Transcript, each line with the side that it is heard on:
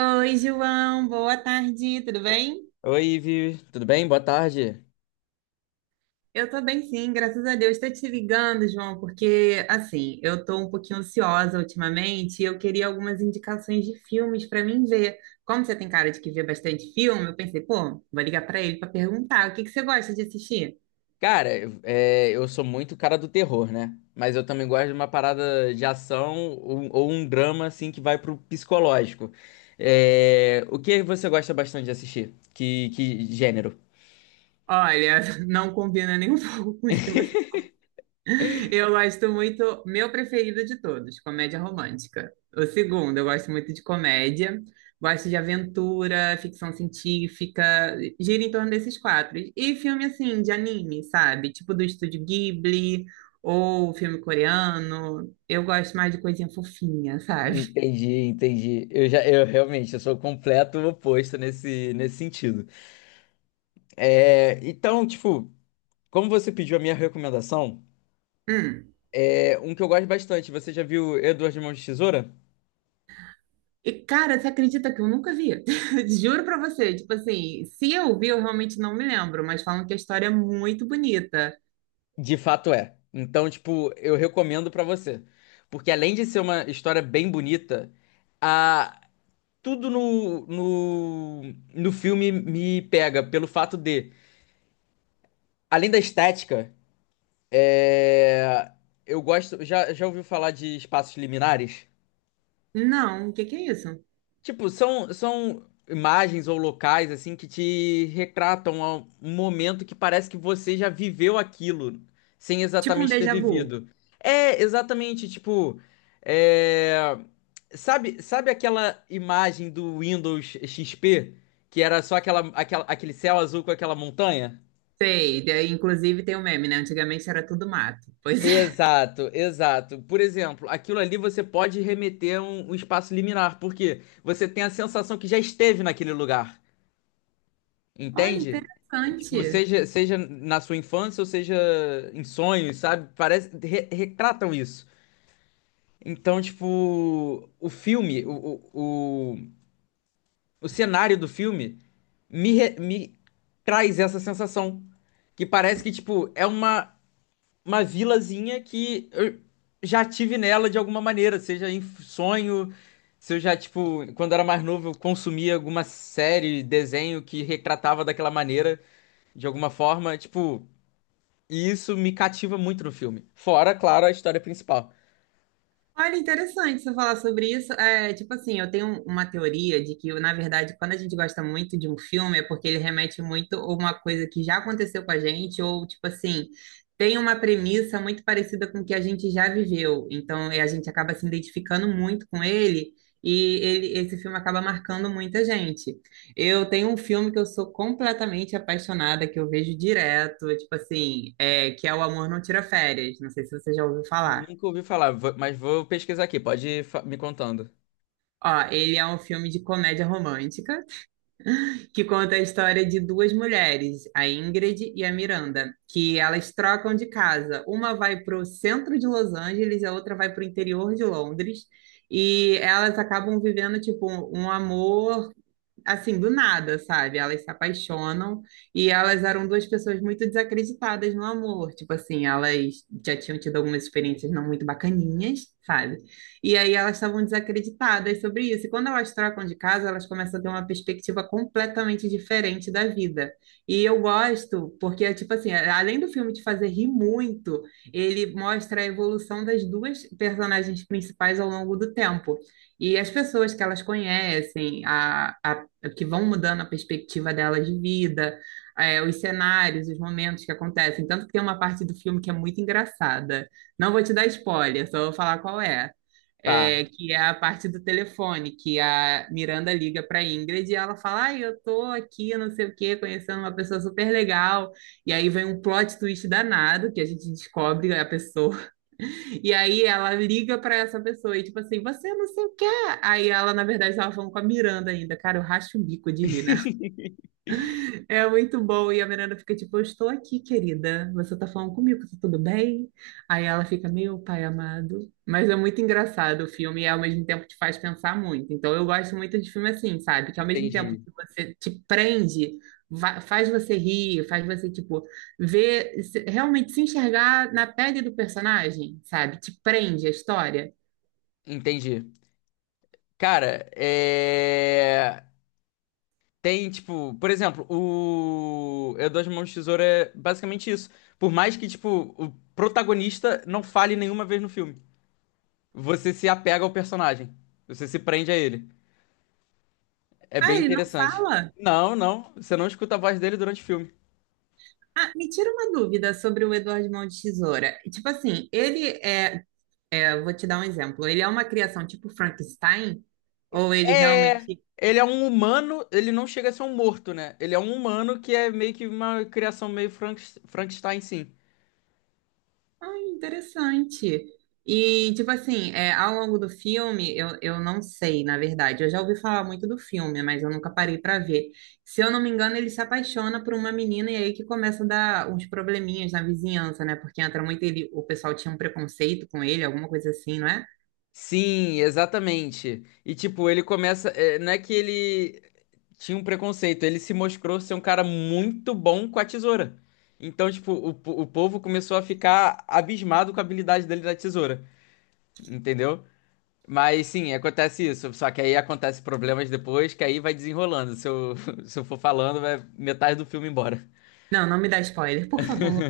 right: Oi, João, boa tarde, tudo bem?
left: Oi, Ivi, tudo bem? Boa tarde.
right: Eu tô bem, sim, graças a Deus. Estou te ligando, João, porque assim, eu tô um pouquinho ansiosa ultimamente e eu queria algumas indicações de filmes para mim ver. Como você tem cara de que vê bastante filme, eu pensei, pô, vou ligar para ele para perguntar, o que que você gosta de assistir?
left: Cara, eu sou muito cara do terror, né? Mas eu também gosto de uma parada de ação ou um drama, assim, que vai pro psicológico. É, o que você gosta bastante de assistir? Que gênero?
right: Olha, não combina nem um pouco com o que você Eu gosto muito, meu preferido de todos, comédia romântica. O segundo, eu gosto muito de comédia, gosto de aventura, ficção científica, gira em torno desses quatro. E filme assim, de anime, sabe? Tipo do Estúdio Ghibli ou filme coreano. Eu gosto mais de coisinha fofinha, sabe?
left: Entendi, entendi. Eu realmente, eu sou o completo oposto nesse sentido. É, então, tipo, como você pediu a minha recomendação,
right: Hum.
left: é um que eu gosto bastante. Você já viu Edward Mãos de Tesoura?
right: E cara, você acredita que eu nunca vi? Juro pra você, tipo assim, se eu vi, eu realmente não me lembro, mas falam que a história é muito bonita.
left: De fato é. Então, tipo, eu recomendo pra você. Porque além de ser uma história bem bonita, a... tudo no filme me pega pelo fato de, além da estética, é... eu gosto. Já ouviu falar de espaços liminares?
right: Não, o que que é isso?
left: Tipo, são imagens ou locais assim que te retratam a um momento que parece que você já viveu aquilo, sem
right: Tipo um
left: exatamente ter
right: déjà vu.
left: vivido. É exatamente, tipo, é, sabe aquela imagem do Windows XP que era só aquele céu azul com aquela montanha?
right: Sei, daí, inclusive tem um meme, né? Antigamente era tudo mato. Pois é.
left: Exato, exato. Por exemplo, aquilo ali você pode remeter a um espaço liminar, porque você tem a sensação que já esteve naquele lugar.
right: Olha,
left: Entende? Tipo,
right: interessante.
left: seja na sua infância ou seja em sonhos, sabe? Parece, retratam isso. Então, tipo, o filme, o, o, o cenário do filme me traz essa sensação. Que parece que, tipo, é uma vilazinha que eu já tive nela de alguma maneira, seja em sonho, se eu já, tipo, quando era mais novo, eu consumia alguma série, desenho que retratava daquela maneira, de alguma forma, tipo, e isso me cativa muito no filme. Fora, claro, a história principal.
right: Olha, interessante você falar sobre isso. É, tipo assim, eu tenho uma teoria de que, na verdade, quando a gente gosta muito de um filme, é porque ele remete muito a uma coisa que já aconteceu com a gente, ou, tipo assim, tem uma premissa muito parecida com o que a gente já viveu. Então, é, a gente acaba se identificando muito com ele, e esse filme acaba marcando muita gente. Eu tenho um filme que eu sou completamente apaixonada, que eu vejo direto, tipo assim, é, que é O Amor Não Tira Férias. Não sei se você já ouviu falar.
left: Nunca ouvi falar, mas vou pesquisar aqui, pode ir me contando.
right: Ó, ele é um filme de comédia romântica que conta a história de duas mulheres, a Ingrid e a Miranda, que elas trocam de casa. Uma vai para o centro de Los Angeles, e a outra vai para o interior de Londres, e elas acabam vivendo tipo um amor assim, do nada, sabe? Elas se apaixonam e elas eram duas pessoas muito desacreditadas no amor. Tipo assim, elas já tinham tido algumas experiências não muito bacaninhas, sabe? E aí elas estavam desacreditadas sobre isso. E quando elas trocam de casa, elas começam a ter uma perspectiva completamente diferente da vida. E eu gosto, porque, tipo assim, além do filme te fazer rir muito, ele mostra a evolução das duas personagens principais ao longo do tempo. E as pessoas que elas conhecem, a que vão mudando a perspectiva dela de vida, é, os cenários, os momentos que acontecem. Tanto que tem uma parte do filme que é muito engraçada. Não vou te dar spoiler, só vou falar qual é.
left: Tá.
right: É, que é a parte do telefone, que a Miranda liga para Ingrid e ela fala: Ai, eu tô aqui, não sei o quê, conhecendo uma pessoa super legal. E aí vem um plot twist danado, que a gente descobre a pessoa. E aí ela liga pra essa pessoa e tipo assim, você não sei o que. Aí ela, na verdade, tava falando com a Miranda ainda. Cara, eu racho o bico de rir, né? É muito bom. E a Miranda fica tipo, eu estou aqui, querida. Você tá falando comigo, tá tudo bem? Aí ela fica, meu pai amado. Mas é muito engraçado o filme e ao mesmo tempo te faz pensar muito. Então eu gosto muito de filme assim, sabe? Que ao mesmo tempo
left: Entendi,
right: que você te prende, faz você rir, faz você, tipo, ver, realmente se enxergar na pele do personagem, sabe? Te prende a história.
left: entendi. Cara, Tem, tipo, por exemplo, o Eu Dois Mãos de Tesoura é basicamente isso. Por mais que, tipo, o protagonista não fale nenhuma vez no filme, você se apega ao personagem. Você se prende a ele. É
right: Ah,
left: bem
right: ele não
left: interessante.
right: fala?
left: Não, não, você não escuta a voz dele durante o filme.
right: Ah, me tira uma dúvida sobre o Eduardo Mão de Tesoura. Tipo assim, ele é. Eu vou te dar um exemplo. Ele é uma criação tipo Frankenstein? Ou ele
left: É,
right: realmente.
left: ele é um humano, ele não chega a ser um morto, né? Ele é um humano que é meio que uma criação meio Frankenstein, sim.
right: Ai, interessante. E, tipo assim, é, ao longo do filme, eu não sei, na verdade. Eu já ouvi falar muito do filme, mas eu nunca parei para ver. Se eu não me engano, ele se apaixona por uma menina e aí que começa a dar uns probleminhas na vizinhança, né? Porque entra muito ele, o pessoal tinha um preconceito com ele, alguma coisa assim, não é?
left: Sim, exatamente. E tipo, ele começa. É, não é que ele tinha um preconceito, ele se mostrou ser um cara muito bom com a tesoura. Então, tipo, o povo começou a ficar abismado com a habilidade dele da tesoura, entendeu? Mas sim, acontece isso. Só que aí acontece problemas depois, que aí vai desenrolando. Se eu, se eu for falando, vai metade do filme embora.
right: Não, não me dá spoiler, por favor.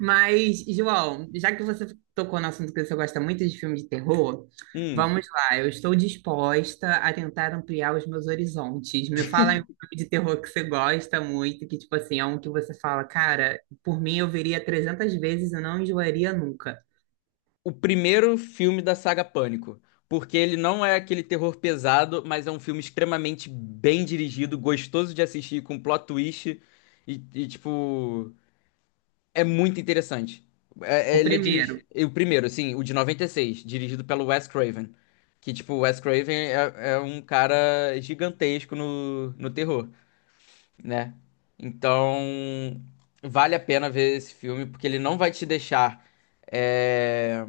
right: Mas, João, já que você tocou no assunto que você gosta muito de filme de terror,
left: Hum.
right: vamos lá. Eu estou disposta a tentar ampliar os meus horizontes. Me fala em um filme de terror que você gosta muito, que, tipo assim, é um que você fala, cara, por mim eu veria 300 vezes e não enjoaria nunca.
left: O primeiro filme da saga Pânico, porque ele não é aquele terror pesado, mas é um filme extremamente bem dirigido, gostoso de assistir, com plot twist e, e, tipo, é muito interessante.
right: O
left: Ele é
right: primeiro.
left: dirigido, o primeiro, assim, o de 96 dirigido pelo Wes Craven, que, tipo, o Wes Craven é um cara gigantesco no terror, né? Então, vale a pena ver esse filme, porque ele não vai te deixar... é,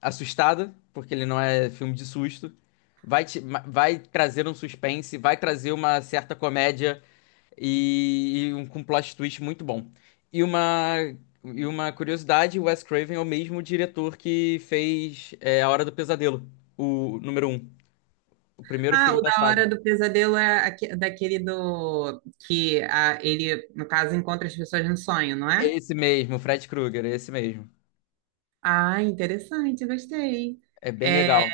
left: assustada, porque ele não é filme de susto. Vai, vai trazer um suspense, vai trazer uma certa comédia com plot twist muito bom. E uma, e uma curiosidade, o Wes Craven é o mesmo diretor que fez A Hora do Pesadelo, o número um, o primeiro
right: Ah,
left: filme
right: o
left: da
right: da
left: saga.
right: Hora do Pesadelo é daquele do... que ah, ele, no caso, encontra as pessoas no sonho, não
left: É
right: é?
left: esse mesmo, Fred Krueger, é esse mesmo.
right: Ah, interessante, gostei.
left: É bem
right: É,
left: legal.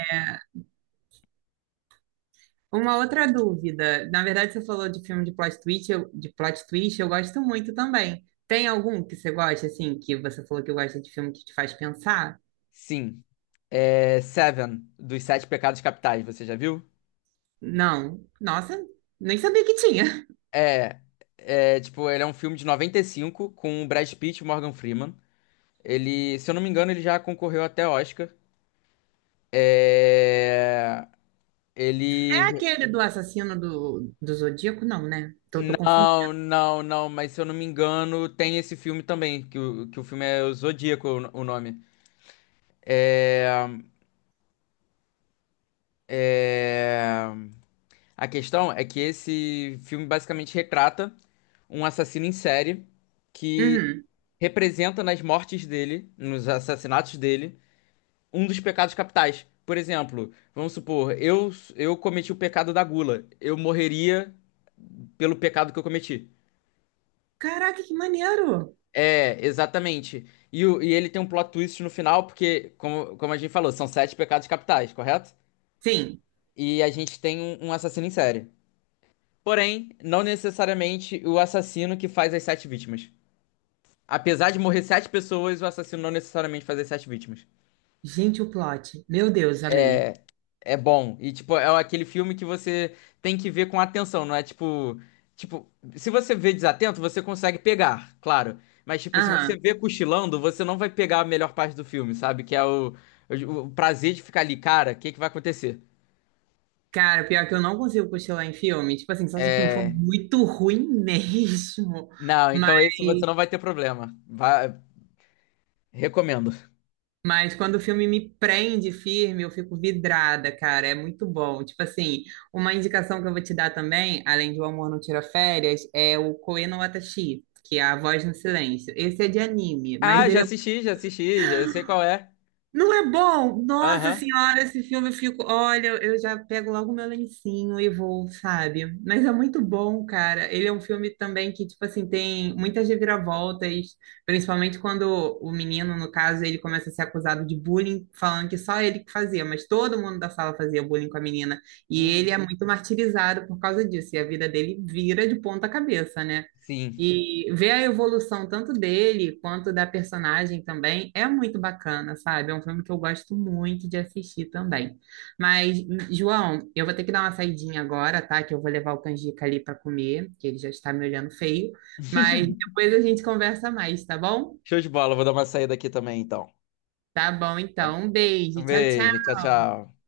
right: uma outra dúvida. Na verdade, você falou de filme de plot twist, eu, de plot twist, eu gosto muito também. Tem algum que você gosta, assim, que você falou que gosta de filme que te faz pensar?
left: Sim. É Seven, dos Sete Pecados Capitais, você já viu?
right: Não. Nossa, nem sabia que tinha.
left: É, tipo, ele é um filme de 95 com o Brad Pitt e o Morgan Freeman. Ele, se eu não me engano, ele já concorreu até Oscar. É,
right: É
left: ele...
right: aquele do assassino do Zodíaco? Não, né? Tô confundindo.
left: Não, não, não, mas se eu não me engano, tem esse filme também, que o filme é o Zodíaco, o nome. É, a questão é que esse filme basicamente retrata um assassino em série que
right: Uhum.
left: representa nas mortes dele, nos assassinatos dele, um dos pecados capitais. Por exemplo, vamos supor, eu cometi o pecado da gula. Eu morreria pelo pecado que eu cometi.
right: Caraca, que maneiro!
left: É, exatamente. E, e ele tem um plot twist no final, porque, como a gente falou, são sete pecados capitais, correto?
right: Sim.
left: E a gente tem um assassino em série. Porém, não necessariamente o assassino que faz as sete vítimas. Apesar de morrer sete pessoas, o assassino não necessariamente faz as sete vítimas.
right: Gente, o plot. Meu Deus, amei.
left: É bom. E, tipo, é aquele filme que você tem que ver com atenção, não é tipo. Tipo, se você vê desatento, você consegue pegar, claro. Mas, tipo, se você
right: Aham.
left: vê cochilando, você não vai pegar a melhor parte do filme, sabe? Que é o prazer de ficar ali, cara, o que que vai acontecer?
right: Cara, pior que eu não consigo cochilar em filme. Tipo assim, só se o filme for
left: É.
right: muito ruim mesmo.
left: Não,
right: Mas.
left: então esse você não vai ter problema. Vai... Recomendo.
right: Mas quando o filme me prende firme, eu fico vidrada, cara. É muito bom. Tipo assim, uma indicação que eu vou te dar também, além de O Amor Não Tira Férias, é o Koe no Watashi, que é A Voz no Silêncio. Esse é de anime, mas
left: Ah, já
right: ele é.
left: assisti, já assisti, já eu sei qual é.
right: Não é bom? Nossa
left: Aham.
right: senhora, esse filme eu fico. Olha, eu já pego logo meu lencinho e vou, sabe? Mas é muito bom, cara. Ele é um filme também que, tipo assim, tem muitas reviravoltas, principalmente quando o menino, no caso, ele começa a ser acusado de bullying, falando que só ele que fazia, mas todo mundo da sala fazia bullying com a menina. E ele
left: Uhum.
right: é muito martirizado por causa disso, e a vida dele vira de ponta cabeça, né?
left: Sim.
right: E ver a evolução tanto dele quanto da personagem também é muito bacana, sabe? É um filme que eu gosto muito de assistir também. Mas, João, eu vou ter que dar uma saidinha agora, tá? Que eu vou levar o canjica ali para comer, que ele já está me olhando feio. Mas depois a gente conversa mais, tá bom?
left: Show de bola, vou dar uma saída aqui também, então.
right: Tá bom,
left: Tá-
right: então. Um
left: Um
right: beijo. Tchau,
left: beijo,
right: tchau.
left: tchau, tchau.